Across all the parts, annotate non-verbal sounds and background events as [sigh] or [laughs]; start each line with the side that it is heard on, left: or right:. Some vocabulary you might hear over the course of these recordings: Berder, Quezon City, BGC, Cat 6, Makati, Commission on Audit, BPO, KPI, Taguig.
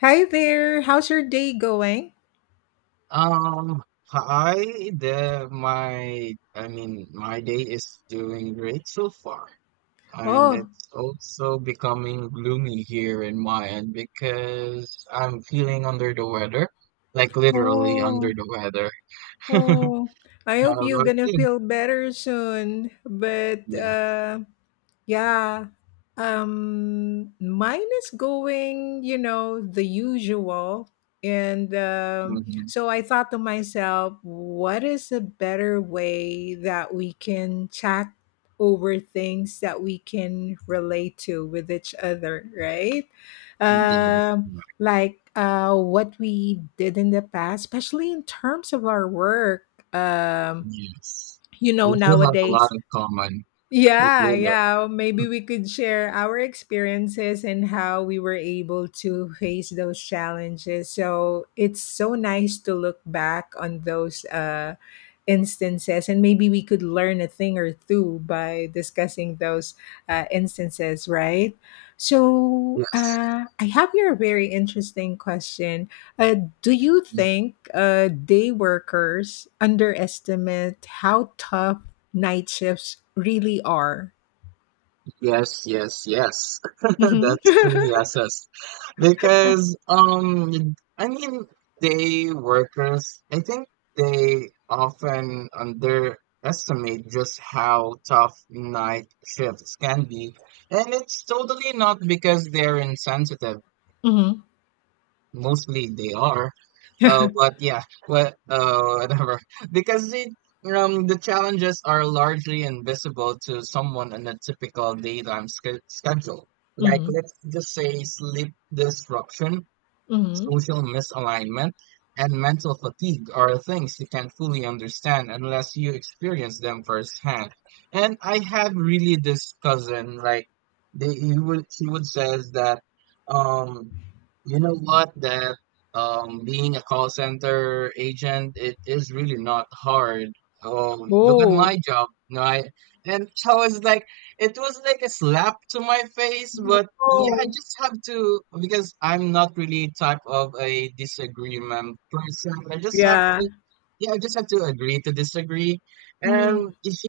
left: Hi there. How's your day going?
right: Um, Hi, the my I mean my day is doing great so far, and
left: Oh,
right: it's also becoming gloomy here in my end because I'm feeling under the weather, like literally under
left: oh,
right: the weather. [laughs]
left: oh. I hope
right: How
left: you're
right: about
left: gonna
right: you?
left: feel better soon. But
right: Yeah.
left: Yeah. Mine is going, you know, the usual. And
right: Mm-hmm.
left: so I thought to myself, what is a better way that we can chat over things that we can relate to with each other, right?
right: That is
left: Um
right: correct.
left: like what we did in the past, especially in terms of our work. Um
right: Yes.
left: you
right: We
left: know
right: do have a lot
left: nowadays
right: in common. We
left: yeah,
right: do, though.
left: yeah. Maybe we could share our experiences and how we were able to face those challenges. So it's so nice to look back on those instances, and maybe we could learn a thing or two by discussing those instances, right?
right: Yes.
left: I have here a very interesting question. Uh, do you think day workers underestimate how tough night shifts really are?
right: Yes, yes, yes. [laughs]
left: Mm-hmm.
right: That's three assessed. Because I mean day workers, I think they often underestimate just how tough night shifts can be. And it's totally not because they're insensitive,
left: [laughs] Hmm.
right: mostly they are.
left: Hmm.
right: But yeah, whatever. [laughs] Because it, the challenges are largely invisible to someone on a typical daytime schedule. Like let's just say sleep disruption,
left: Hmm.
right: social misalignment, and mental fatigue are things you can't fully understand unless you experience them firsthand. And I had really this cousin, like they he would she would says that um you know what, that being a call center agent, it is really not hard.
left: [laughs]
right: Oh, look at
left: Whoa.
right: my job, right? And so I was like, it was like a slap to my face, but yeah, I
left: Whoa.
right: just have to because I'm not really type of a disagreement person. I just have
left: Yeah.
right: to, yeah, I just have to agree to disagree. And
left: Hmm.
right: if she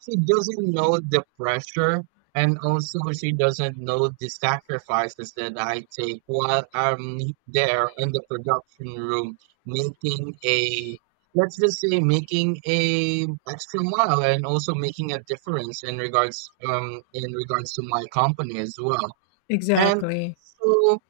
right: she doesn't know the pressure, and also she doesn't know the sacrifices that I take while I'm there in the production room making a, let's just say, making a extra mile and also making a difference in regards to my company as well. And
left: Exactly.
right: so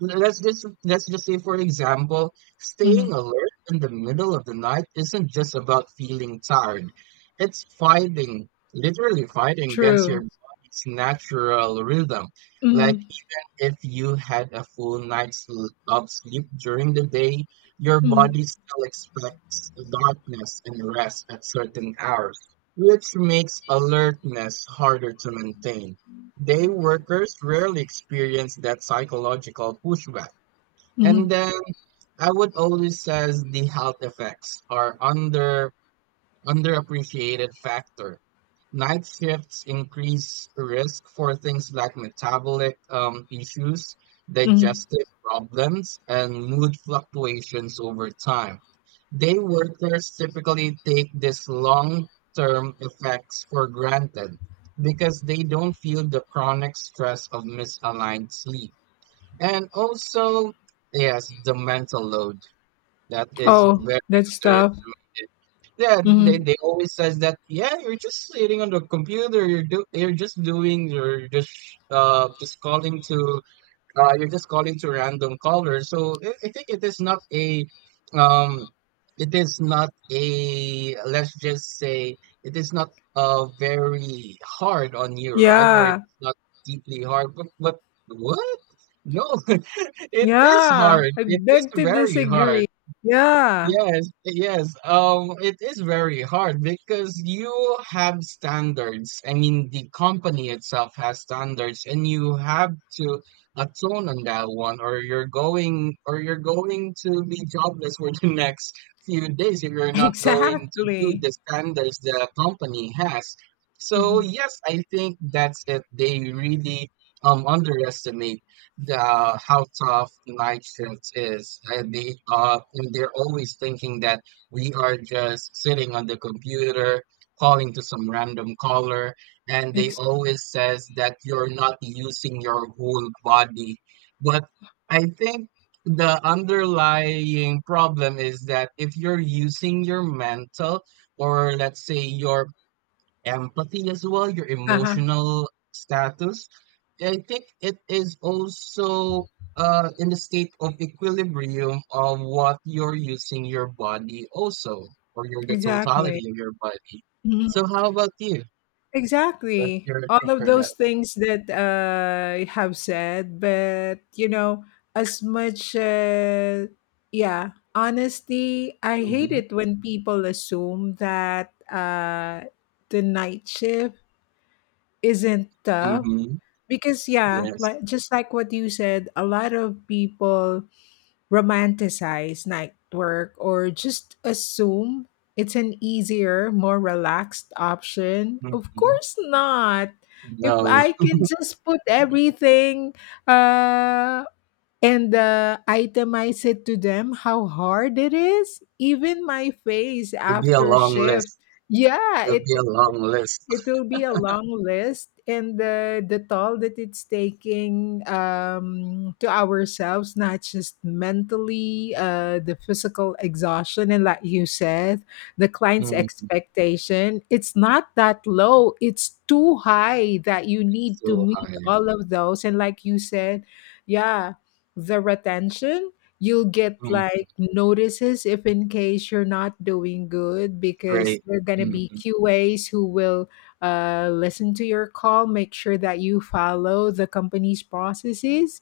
right: let's just say, for example, staying
left: Hmm.
right: alert in the middle of the night isn't just about feeling tired. It's fighting, literally fighting against your
left: True.
right: body's natural rhythm. Like
left: Hmm.
right: if you had a full night's of sleep during the day, your
left: Hmm.
right: body still expects darkness and rest at certain hours, which makes alertness harder to maintain. Day workers rarely experience that psychological pushback. And
left: Hmm.
right: then I would always says the health effects are underappreciated factor. Night shifts increase risk for things like metabolic issues,
left: Hmm.
right: digestive problems, and mood fluctuations over time. Day workers typically take these long term effects for granted because they don't feel the chronic stress of misaligned sleep. And also, yes, the mental load. That is
left: Oh,
right: very
left: that stuff.
right: underestimated. Yeah, they,
left: Hmm.
right: they always says that, yeah, you're just sitting on the computer, you're do you're just doing you're just calling to you're just calling to random callers. So I think it is not a um it is not a, let's just say, it is not very hard on you, right? Or
left: Yeah.
right: it's not deeply hard, but what? No, [laughs] it is
left: Yeah,
right: hard.
left: I
right: It is
left: beg to
right: very hard.
left: disagree. Yeah.
right: Yes, yes. It is very hard because you have standards. I mean, the company itself has standards, and you have to atone on that one, or you're going to be jobless for [laughs] the next few days if you're
left: [laughs]
right: not going to do
left: Exactly.
right: the standards the company has. So
left: Hmm.
right: yes, I think that's it. They really underestimate the how tough the night shifts is, and they're always thinking that we are just sitting on the computer calling to some random caller, and they
left: Ex-
right: always says that you're not using your whole body, but I think the underlying problem is that if you're using your mental, or let's say your empathy as well, your
left: uh-huh.
right: emotional status. I think it is also in the state of equilibrium of what you're using your body also, or your the
left: Exactly.
right: totality of your body. So how about you? What's
left: Exactly,
right: your
left: all
right: take
left: of
right: for that
left: those
right: one?
left: things that you have said, but you know, as much, uh, yeah, honestly, I hate
right: Mm-hmm.
left: it when people assume that the night shift isn't tough
right: Mm-hmm.
left: because, yeah,
right: Yes.
left: like just like what you said, a lot of people romanticize night work or just assume it's an easier, more relaxed option. Of
right: Mm-hmm.
left: course not. If
right: No,
left: I can just put everything uh, and itemize it to them, how hard it is, even my face
right: it'll be a
left: after
right: long
left: shift.
right: list.
left: Yeah,
right: It'll
left: it
right: be a long list.
left: it will be a long list, and the toll that it's taking to ourselves, not just mentally, the physical exhaustion, and like you said, the client's
right: Mm-hmm.
left: expectation. It's not that low; it's too high that you need to
right: So
left: meet
right: high.
left: all of those. And like you said, yeah, the retention. You'll get
right: Mm,
left: like notices if in case you're not doing good because
right: great.
left: there are gonna be
right: Mm-hmm.
left: QAs who will listen to your call, make sure that you follow the company's processes,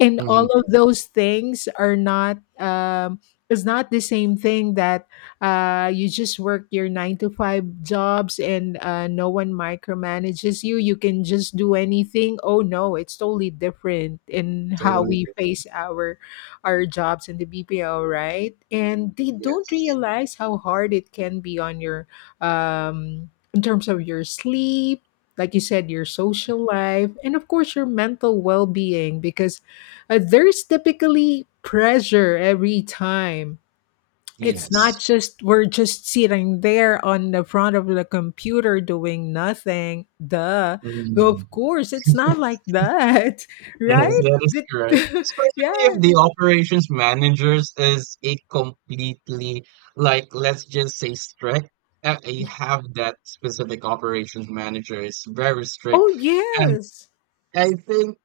left: and all
right: Mm-hmm.
left: of those things are not, is not the same thing that you just work your 9 to 5 jobs and no one micromanages you. You can just do anything. Oh no, it's totally different in how
right: Totally
left: we
right: different.
left: face our jobs in the BPO, right? And they don't
right: Yes.
left: realize how hard it can be on your, in terms of your sleep, like you said, your social life, and of course your mental well-being, because there's typically pressure every time. It's not
right: Yes.
left: just we're just sitting there on the front of the computer doing nothing. Duh. Well, of
right: Mm.
left: course, it's not like that, [laughs]
right: Yes,
left: right?
right: that is
left: The-
right: correct.
left: [laughs]
right: Especially if
left: yeah.
right: the operations managers is a completely, like let's just say, strict. You have that specific operations manager is very
left: Oh,
right: strict, and
left: yes.
right: I think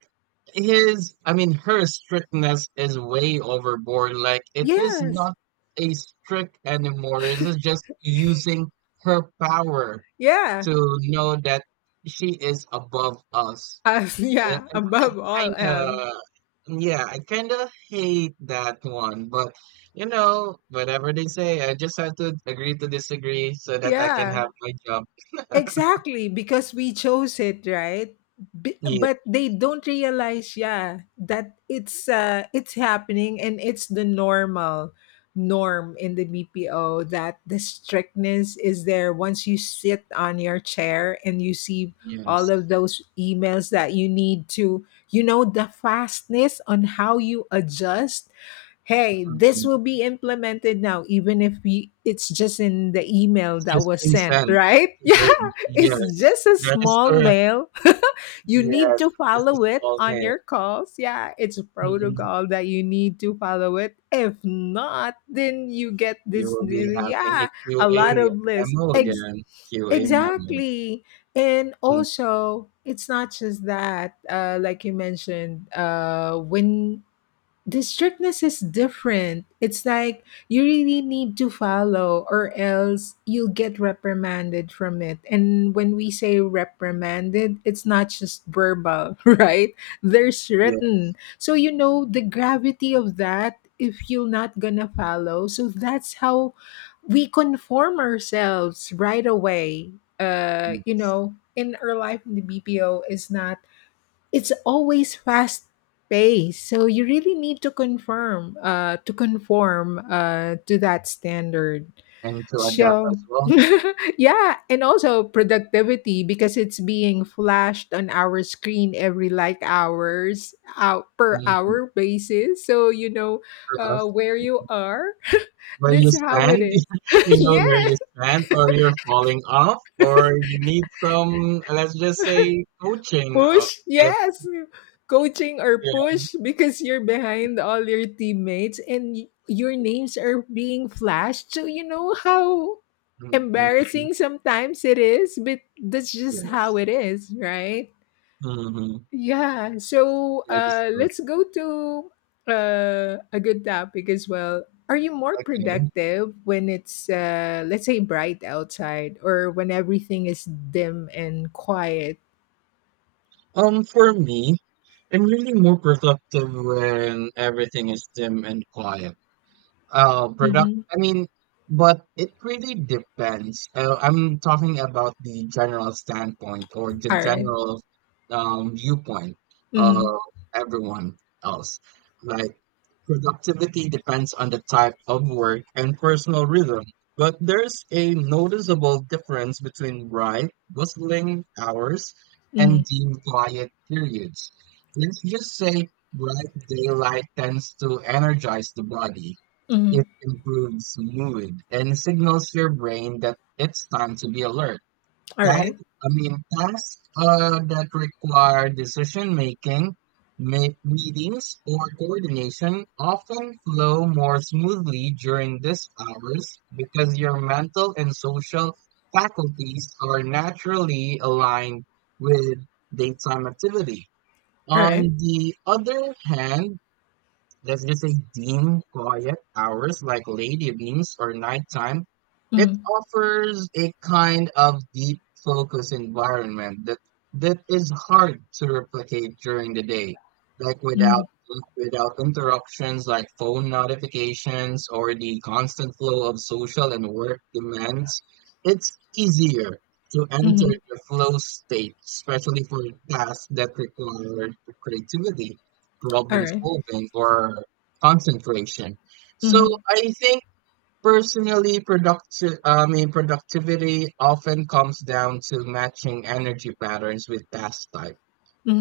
right: her strictness is way overboard. Like it is
left: Yes.
right: not a strict anymore. It is just using her power
left: Yeah.
right: to know that she is above us.
left: [laughs]
right: Yeah,
left: Yeah.
right: and I
left: Above all else.
right: kinda, yeah, I kinda hate that one, but you know, whatever they say, I just have to agree to disagree so that I can
left: Yeah.
right: have my job.
left: Exactly, because we chose it, right? B-
right: Yeah,
left: but they don't realize, yeah, that it's it's happening and it's the normal norm in the BPO, that the strictness is there once you sit on your chair and you see all
right: yes.
left: of those emails that you need to, you know, the fastness on how you adjust. Hey, this
right: Mhm.
left: will be implemented now even if we it's just in the email
right: It's
left: that
right: just
left: was
right: been
left: sent,
right: sent
left: right? [laughs] Yeah,
right: today.
left: it's
right: Yes,
left: just a
right: that is
left: small
right: correct.
left: mail. [laughs] You need
right: Yes,
left: to
right: just a
left: follow it
right: small
left: on
right: mail.
left: your calls. Yeah, it's a
right: Mhm.
left: protocol that you need to follow it. If not, then you get
right: You
left: this,
right: will be having a
left: yeah, a lot
right: QA
left: of lists.
right: memo
left: Ex-
right: again. QA memo.
left: Exactly. And
right: Mm,
left: also, it's not just that, like you mentioned, when the strictness is different. It's like you really need to follow, or else you'll get reprimanded from it. And when we say reprimanded, it's not just verbal, [laughs] right? There's
right: yeah,
left: written. So you know the gravity of that if you're not gonna follow. So that's how we conform ourselves right away.
right: mm.
left: You know, in our life in the BPO, is not it's always fast paced, so you really need to confirm to conform to that standard,
right: And to adapt
left: so
right: as well.
left: [laughs] yeah. And also productivity, because it's being flashed on our screen every like hours out per
right: Mhm.
left: hour basis, so you know
right: For us.
left: where you are. [laughs]
right: Where you
left: That's how it
right: stand,
left: is.
right: [laughs] you
left: [laughs]
right: know where
left: Yeah.
right: you stand, or you're falling off, or you need some, let's just say, coaching.
left: Push,
right: If,
left: yes. Coaching or
right: Yeah,
left: push, because you're behind all your teammates and y- your names
right: yes.
left: are being flashed. So you know how
right: Mm-hmm.
left: embarrassing sometimes it is, but that's just
right: Yes.
left: how it is, right?
right: Mm-hmm.
left: Yeah.
right: That is correct.
left: Let's go to a good topic as well. Are you more
right: Okay.
left: productive when it's, let's say, bright outside or when everything is dim and quiet?
right: For me, I'm really more productive when everything is dim and quiet. Product.
left: Mhm.
right: I mean, but it really depends. I'm talking about the general standpoint or the
left: All right.
right: general viewpoint of
left: Mm-hmm.
right: everyone else. Like, productivity depends on the type of work and personal rhythm, but there's a noticeable difference between bright, bustling hours and
left: Mhm,
right: deep, quiet periods. Let's just say bright daylight tends to energize the body,
left: mhm.
right: it improves mood and signals your brain that it's time to be alert. That,
left: Alright,
right: I mean, tasks that require decision making, meetings, or coordination often flow more smoothly during these hours because your mental and social faculties are naturally aligned with daytime activity. On
left: alright.
right: the other hand, let's just say dim, quiet hours like late evenings or nighttime. It
left: Mm,
right: offers a kind of deep focus environment that is hard to replicate during the day, like
left: mm,
right: without interruptions like phone notifications or the constant flow of social and work demands. It's easier to enter
left: mhm.
right: the flow state, especially for tasks that require creativity, problem
left: Alright.
right: solving, or concentration. So
left: Mhm,
right: I think personally, I mean, productivity often comes down to matching energy patterns with task type.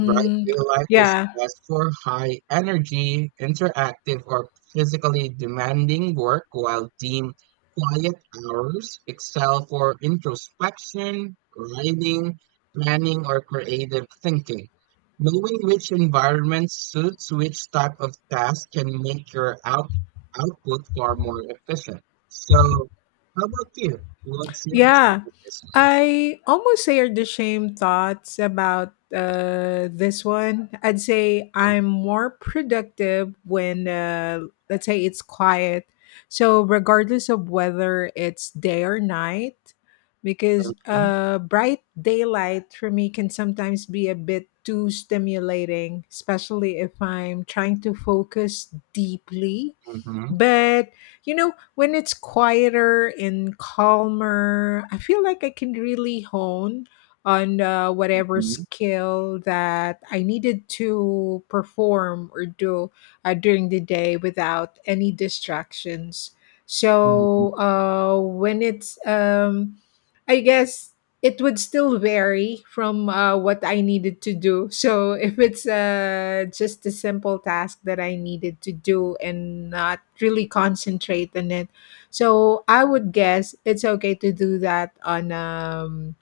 right: Bright blue light is
left: Yeah.
right: best for high energy, interactive, or physically demanding work, while dim, quiet hours excel for introspection, writing, planning, or creative thinking. Knowing which environment suits which type of task can make your output far more efficient. So, how about you? What's your
left: Yeah,
right: take on this
left: I almost shared the same thoughts about this one. I'd say I'm more productive when, let's say, it's quiet. So, regardless of whether it's day or night, because
right: one?
left: bright daylight for me can sometimes be a bit too stimulating, especially if I'm trying to focus deeply,
right: Mm-hmm,
left: but, you know, when it's quieter and calmer, I feel like I can really hone on whatever
right: hmm,
left: skill that I needed to perform or do during the day without any distractions.
right: hmm.
left: So, I guess it would still vary from what I needed to do. So if it's just a simple task that I needed to do and not really concentrate on it, so I would guess it's okay to do that on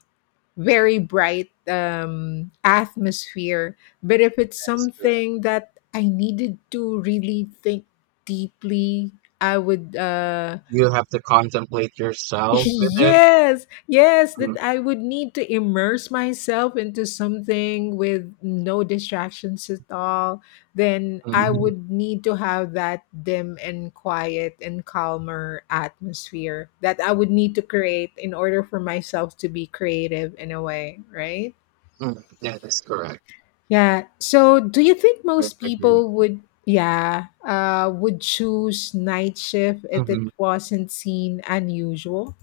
left: very bright atmosphere. But if it's
right: That is,
left: something that I needed to really think deeply, I would.
right: you have to contemplate yourself with it.
left: Yes, yes,
right: Mm,
left: that I would need to immerse myself into something with no distractions at all. Then
right: mhm,
left: I
right: mm,
left: would need to have that dim and quiet and calmer atmosphere that I would need to create in order for myself to be creative in a way, right?
right: mm. That is correct.
left: Yeah. So, do you think
right: I
left: most
right: agree with
left: people
right: you.
left: would, yeah, would choose night shift if it
right: Mhm.
left: wasn't seen unusual?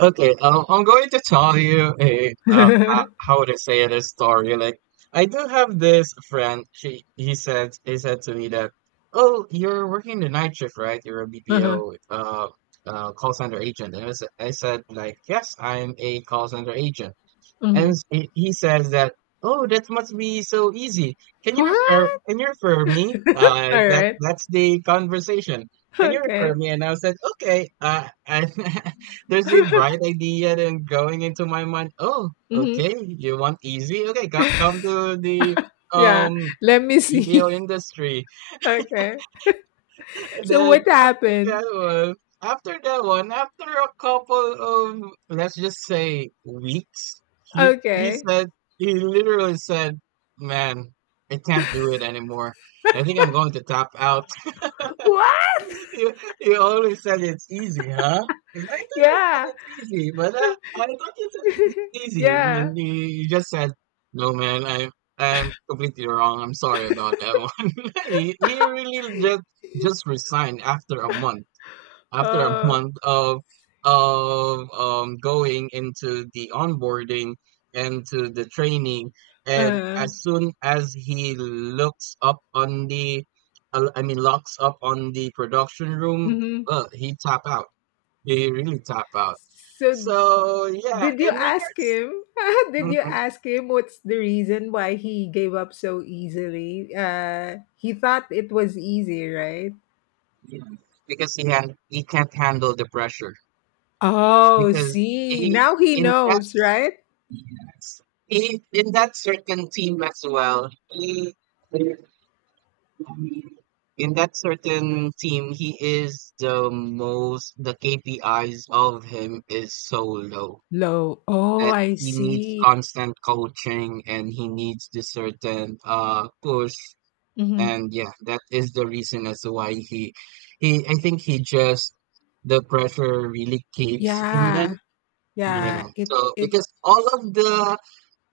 right: Okay, I'm going to tell you a
left: [laughs] Uh-huh.
right: how to say this story. Like, I do have this friend. She he said He said to me that, "Oh, you're working the night shift, right? You're a BPO call center agent." And I said like, "Yes, I'm a call center agent." And
left: Mhm.
right: he says that, "Oh, that must be so easy. Can you refer?
left: What?
right: Can you refer me? That
left: Alright.
right: that's the conversation. Can you refer
left: Okay.
right: me?" And I said, "Okay." And [laughs] there's a bright
left: [laughs]
right: idea then going into my mind. Oh,
left: Mhm.
right: okay. You want easy? Okay, come to the
left: Yeah.
right: um
left: Let me
right: BPO
left: see. [laughs]
right: industry.
left: Okay.
right: And
left: So
right: then
left: what
right: after
left: happened?
right: that one, after that one, after a couple of, let's just say, weeks, he he
left: Okay.
right: said he literally said, "Man, I can't do it anymore. I think I'm going to tap out."
left: What?
right: You you always said it's easy, huh? And I thought you said
left: Yeah.
right: it's easy, I thought you said it's
left: [laughs]
right: easy,
left: Yeah.
right: and
left: [laughs]
right: you just said, "No, man, I'm completely wrong. I'm sorry about that one." [laughs] He really just resigned after a month, after a
left: Oh.
right: month of going into the onboarding and to the training, and
left: Uh.
right: as soon as he looks up on the I mean locks up on the production room,
left: Mhm.
right: uh, he tap out he really tap out.
left: So
right: So yeah,
left: did you
right: in
left: ask
right: regards.
left: him? [laughs] Did
right: Mhm,
left: you ask him what's the reason why he gave up so easily? He thought it was easy, right?
right: yeah. Because he can't handle the pressure
left: Oh,
right: because
left: see.
right: he
left: Now he
right: in that
left: knows, right?
right: yes. He in that certain team as well. He in that certain team, he is the most. The KPIs of him is so low
left: Low. Oh,
right: that
left: I
right: he needs
left: see.
right: constant coaching and he needs the certain push.
left: Mhm.
right: And yeah, that is the reason as to why he he. I think he just the pressure really keeps him in.
left: Yeah.
right: Yeah.
left: Yeah. It
right: So
left: it
right: because all of the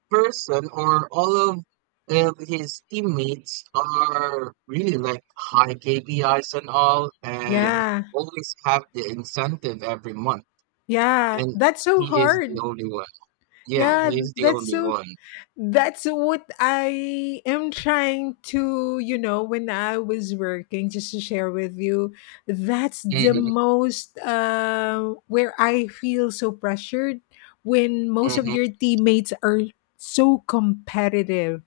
right: person or all of his teammates are really like high KPIs and all, and
left: yeah.
right: always have the incentive every month.
left: Yeah.
right: And
left: That's so
right: he is the
left: hard.
right: only one. Yeah,
left: Yeah,
right: he is the
left: that's
right: only
left: so,
right: one.
left: that's what I am trying to, you know, when I was working, just to share with you, that's the
right: Hmm.
left: most where I feel so pressured when most of
right: Mm-hmm.
left: your teammates are so competitive.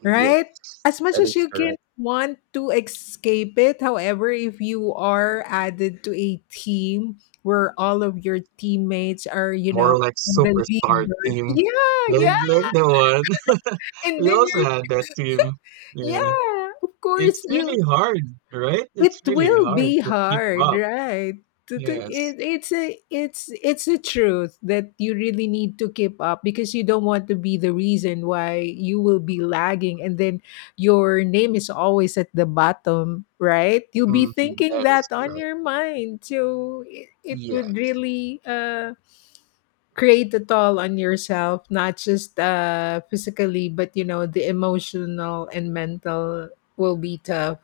right: Yeah,
left: Right? As much
right: that
left: as
right: is
left: you can
right: correct.
left: want to escape it, however, if you are added to a team where all of your teammates are, you know,
right: More like
left: on the lead
right: superstar
left: bird.
right: team,
left: Yeah, yeah.
right: like the one [laughs]
left: And
right: we
left: then
right: also
left: you're
right: had that team. Yeah,
left: yeah, of
right: it's
left: course
right: really
left: you,
right: hard, right? It's
left: it
right: really
left: will
right: hard
left: be
right: to keep
left: hard,
right: up.
left: right? To-
right: Yes,
left: it, it's a it's it's a truth that you really need to keep up, because you don't want to be the reason why you will be lagging, and then your name is always at the bottom, right? You'll be
right: hmm,
left: thinking
right: that is
left: that on
right: correct.
left: your mind, so it would
right: Yes,
left: really create a toll on yourself, not just physically but you know the emotional and mental will be tough.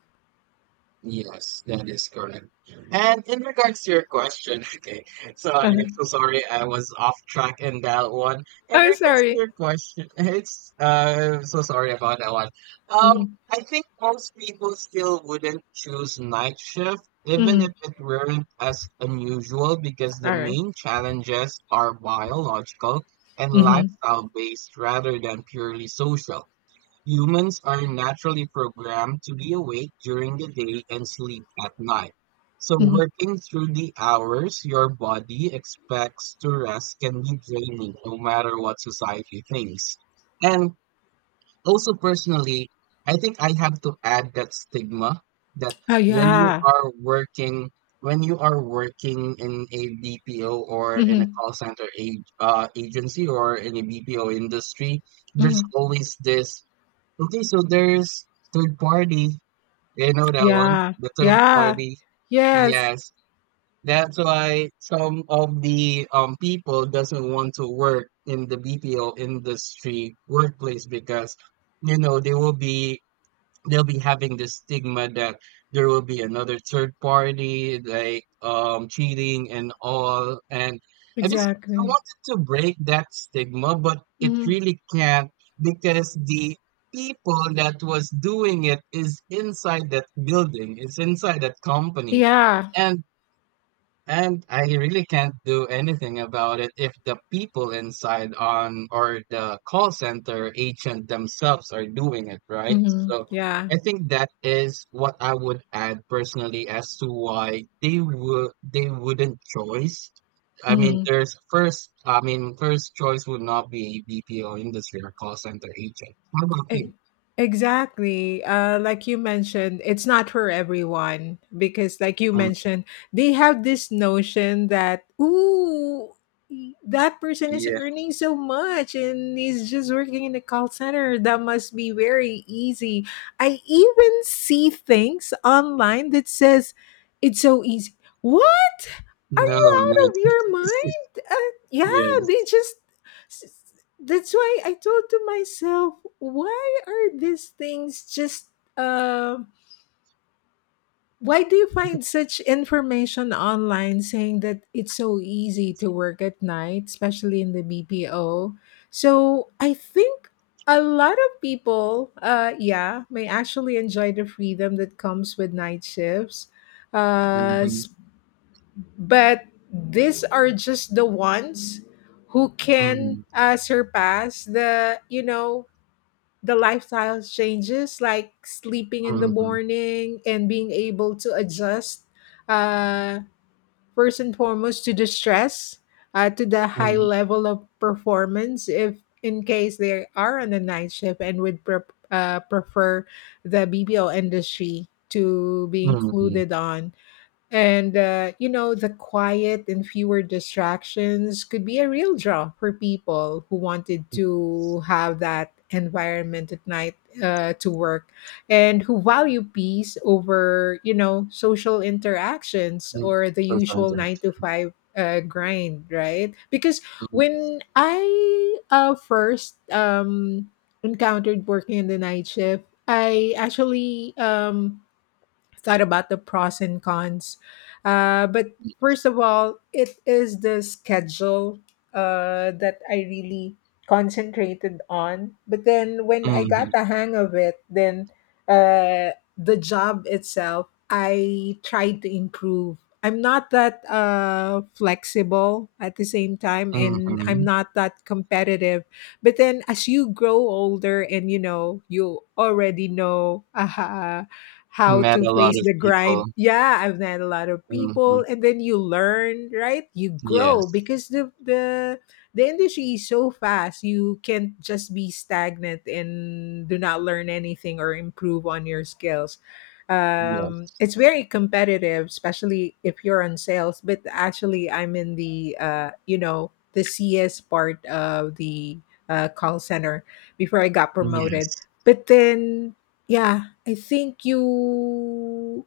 right: yes, that is correct. And in regards to your question, [laughs] okay, so I'm so sorry I was off track in that one.
left: [laughs]
right: In
left: I'm
right: regards to
left: sorry.
right: your question, [laughs] it's so sorry about that one.
left: Mhm.
right: I think most people still wouldn't choose night shift, even if
left: Mhm.
right: it weren't as unusual, because the
left: Alright.
right: main challenges are biological and
left: Mhm.
right: lifestyle based rather than purely social. Humans are naturally programmed to be awake during the day and sleep at night. So,
left: Mhm.
right: working through the hours your body expects to rest can be draining no matter what society thinks. And also, personally, I think I have to add that stigma that
left: Oh,
right: when you
left: yeah.
right: are working, when you are working in a BPO or in a
left: Mhm.
right: call center agency or in a BPO industry, there's
left: Mhm.
right: always this. Okay, so there's third party. You know that one?
left: Yeah.
right: The third
left: Yeah.
right: party.
left: Yes.
right: Yes. That's why some of the people doesn't want to work in the BPO industry workplace because you know they will be, they'll be having this stigma that there will be another third party like cheating and all. And I just I
left: Exactly.
right: wanted to break that stigma but it
left: Mhm.
right: really can't, because the people that was doing it is inside that building, is inside that company.
left: Yeah.
right: and and I really can't do anything about it if the people inside on or the call center agent themselves are doing it, right?
left: Mhm.
right: So
left: Yeah.
right: I think that is what I would add personally as to why they would, they wouldn't choice. I mean,
left: Mhm.
right: there's first, I mean, first choice would not be BPO industry or call center agent. How about you?
left: E- Exactly. Like you mentioned, it's not for everyone because, like you
right: Um,
left: mentioned, they have this notion that, ooh, that person is
right: yeah,
left: earning so much and he's just working in a call center. That must be very easy. I even see things online that says it's so easy. What? Are
right: no,
left: you
right: no,
left: out of your
right: it's,
left: mind?
right: [laughs]
left: Yeah,
right: yes,
left: they just, that's why I told to myself, why are these things just um why do you find such information online saying that it's so easy
right: it's,
left: to work at night, especially in the BPO? So I think a lot of people, yeah, may actually enjoy the freedom that comes with night shifts. Uh,
right: hmm
left: s- but these are just the ones who can
right: hmm
left: surpass, the you know the lifestyle changes like sleeping in the morning and being able to adjust uh, first and foremost to the stress, to the high
right: hmm
left: level of performance if in case they are on the night shift and would prefer the BPO industry to be
right: Mhm,
left: included on, and, you know, the quiet and fewer distractions could be a real draw for people who wanted to have that environment at night to work and who value peace over, you know, social interactions
right: mhm,
left: or the usual nine to
right: $500.
left: five grind, right? Because
right: Mm,
left: when I first encountered working in the night shift, I actually thought about the pros and cons. But
right: y
left: first of all, it is the schedule that I really concentrated on. But then when I got
right: mhm,
left: the hang of it, then uh, the job itself, I tried to improve. I'm not that flexible at the same time, and I'm
right: mhm.
left: not that competitive, but then as you grow older and you know you already know [laughs] how
right: Met
left: to
right: a lot
left: face
right: of
left: the
right: people.
left: grind. Yeah, I've met a lot of
right: Mhm.
left: people and then you learn, right? You grow
right: Yes.
left: because the the industry is so fast. You can't just be stagnant and do not learn anything or improve on your skills.
right: Yes.
left: It's very competitive, especially if you're on sales. But actually, I'm in the the CS part of the call center before I got promoted.
right: Yes.
left: But then, yeah, I think you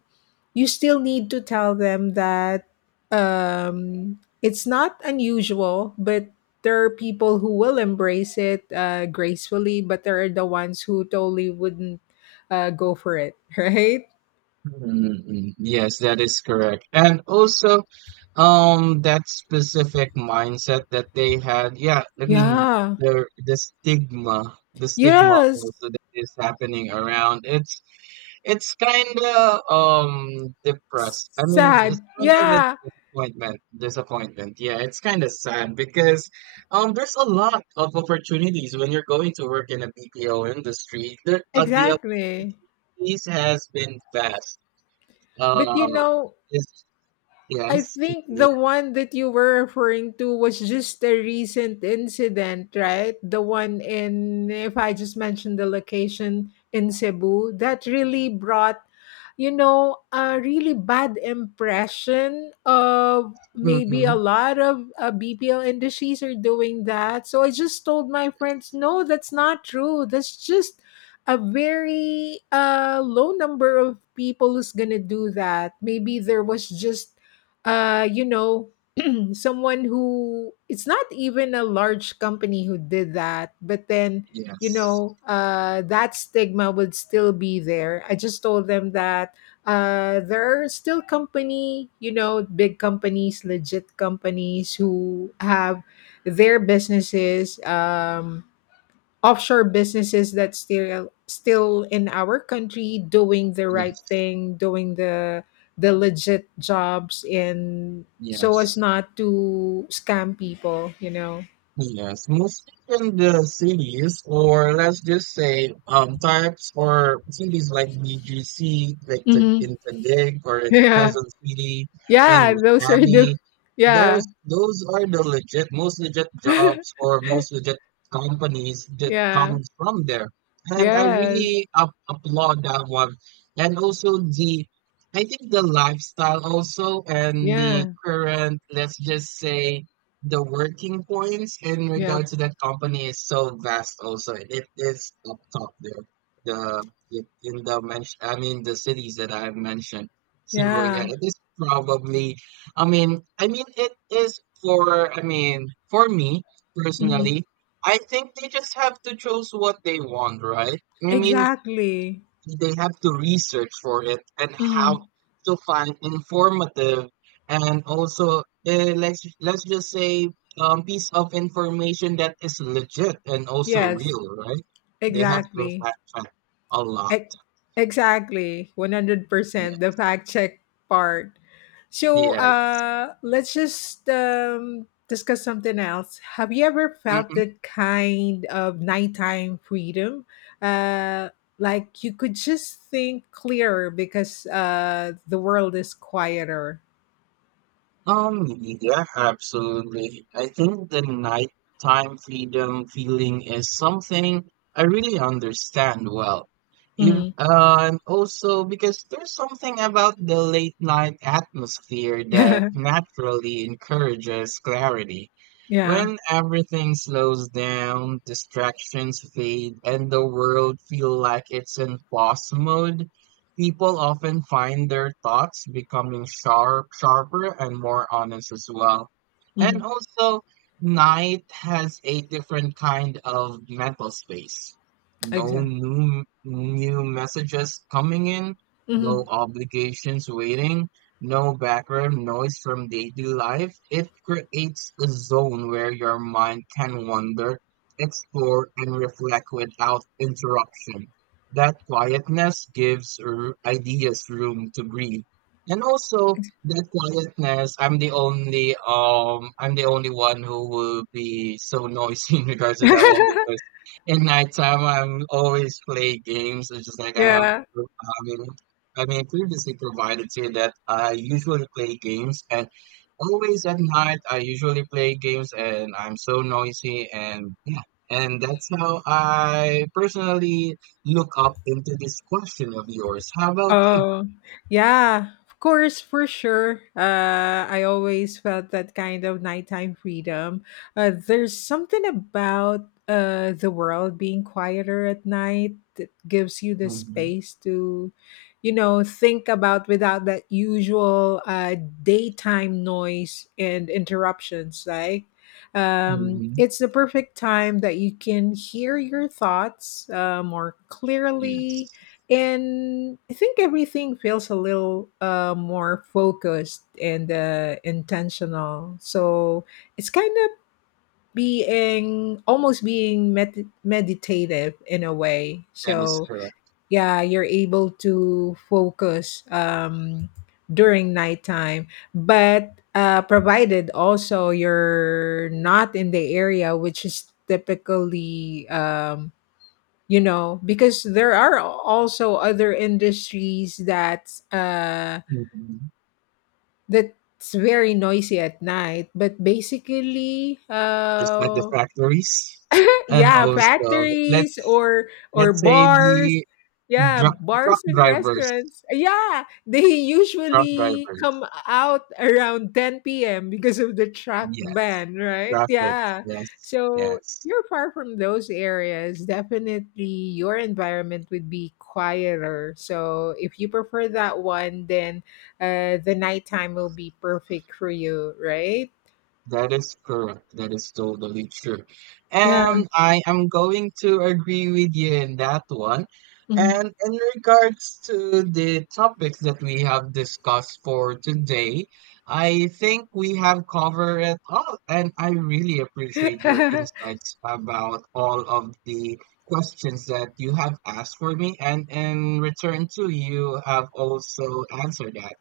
left: you still need to tell them that it's not unusual, but there are people who will embrace it gracefully, but there are the ones who totally wouldn't go for it, [laughs] right?
right: Mm-mm. Yes, that is correct. And also, that specific mindset that they had, yeah, I mean,
left: Yeah.
right: the stigma, the stigma
left: Yes.
right: also that is happening around, it's kind of depressed. I mean, it's
left: Sad.
right: kind of a
left: Yeah.
right: disappointment. Disappointment. Yeah, it's kind of sad because there's a lot of opportunities when you're going to work in a BPO industry. There, the
left: Exactly.
right: opportunities has been vast.
left: But you
right: Uh,
left: know,
right: yes,
left: I
right: yes,
left: think
right: continue.
left: the one that you were referring to was just a recent incident, right? The one in, if I just mentioned the location in Cebu, that really brought, you know, a really bad impression of maybe a
right: hmm
left: lot of BPL industries are doing that. So I just told my friends, no, that's not true. That's just a very low number of people who's going to do that. Maybe there was just uh you know [clears throat] someone who, it's not even a large company, who did that, but then you
right: Yes,
left: know that stigma would still be there. I just told them that there are still company, you know, big companies, legit companies who have their businesses offshore businesses that still in our country, doing the right
right: yes,
left: thing, doing the legit jobs, and so
right: yes.
left: as not to scam people, you know.
right: Yes, mostly in the cities, or let's just say types or cities like BGC, like the,
left: Hmm.
right: in Taguig or
left: [laughs]
right: in
left: Yeah,
right: Quezon City and
left: yeah, those are the,
right: Makati.
left: yeah.
right: There's those are the legit, most legit jobs
left: [laughs]
right: or most legit companies that
left: Yeah.
right: comes from there, and I
left: Yes.
right: really up, applaud that one. And also the, I think the lifestyle also and the
left: Yeah.
right: current, let's just say the working points in
left: Yep.
right: regard to that company is so vast also, it is up top there, the in the mention, I mean the cities that I've mentioned. So yeah,
left: Yeah.
right: it is probably, i mean it is for, I mean for me
left: Mhm.
right: personally, I think they just have to choose what they want, right? I mean
left: Exactly.
right: they have to research for it and how
left: Mhm.
right: to find informative and also, let's just say piece of information that is legit and also
left: Yes.
right: real, right? They have to
left: Exactly.
right: fact check a lot.
left: Ex- Exactly,
right: Yeah.
left: 100%, the fact check part. So,
right: Yes.
left: let's just discuss something else. Have you ever felt
right: Mm-hmm.
left: that kind of nighttime freedom? Uh, like you could just think clearer because the world is quieter.
right: Um, yeah, absolutely. I think the nighttime freedom feeling is something I really understand well. If,
left: Mhm.
right: and also because there's something about the late night atmosphere that
left: [laughs]
right: naturally encourages clarity.
left: Yeah.
right: When everything slows down, distractions fade, and the world feel like it's in pause mode, people often find their thoughts becoming sharper and more honest as well.
left: Hmm.
right: And also, night has a different kind of mental space. No
left: Exactly.
right: new messages coming in, no
left: Hmm.
right: obligations waiting, no background noise from daily life. It creates a zone where your mind can wander, explore, and reflect without interruption. That quietness gives ideas room to breathe. And also that quietness, I'm the only one who will be so noisy [laughs] in regards to that one,
left: [laughs]
right: because in nighttime I'm always play games. It's just like I have,
left: Yeah.
right: I mean I mean previously provided to you that I usually play games, and always at night I usually play games and I'm so noisy. And yeah, and that's how I personally look up into this question of yours. How about you?
left: Oh, yeah, of course, for sure. I always felt that kind of nighttime freedom. There's something about the world being quieter at night that gives you the
right: hmm
left: space to, you know, think about without that usual daytime noise and interruptions. Like,
right: hmm
left: it's the perfect time that you can hear your thoughts more clearly,
right: Yes,
left: and I think everything feels a little more focused and intentional. So it's kind of being almost being meditative in a way.
right: that is
left: So
right: correct.
left: yeah, you're able to focus during nighttime, but provided also you're not in the area which is typically you know, because there are also other industries that
right: Mhm.
left: that's very noisy at night, but basically
right: Just like the factories, and
left: yeah,
right: also
left: factories
right: let's
left: or
right: let's say
left: bars.
right: the
left: Yeah,
right: truck truck
left: bars and
right: drivers,
left: restaurants. Yeah, they
right: truck
left: usually
right: drivers.
left: come out around 10 p.m. because of the truck
right: Yes,
left: ban, right?
right: traffic.
left: Yeah.
right: Yes,
left: So
right: yes.
left: you're far from those areas. Definitely your environment would be quieter. So if you prefer that one, then the nighttime will be perfect for you, right?
right: That is correct. That is totally true.
left: Yeah.
right: And I am going to agree with you in that one.
left: Mhm.
right: And in regards to the topics that we have discussed for today, I think we have covered it all. And I really appreciate your
left: [laughs]
right: insights about all of the questions that you have asked for me. And in return, too, you have also answered that.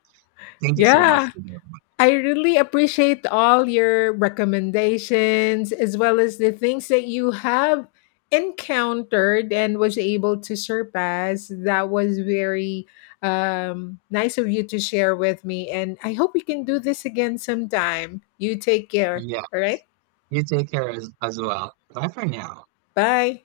right: Thank you so much
left: Yeah.
right: for that.
left: I really appreciate all your recommendations as well as the things that you have encountered and was able to surpass. That was very nice of you to share with me. And I hope we can do this again sometime. You take care.
right: Yeah.
left: All right.
right: You take care as well. Bye for now.
left: Bye.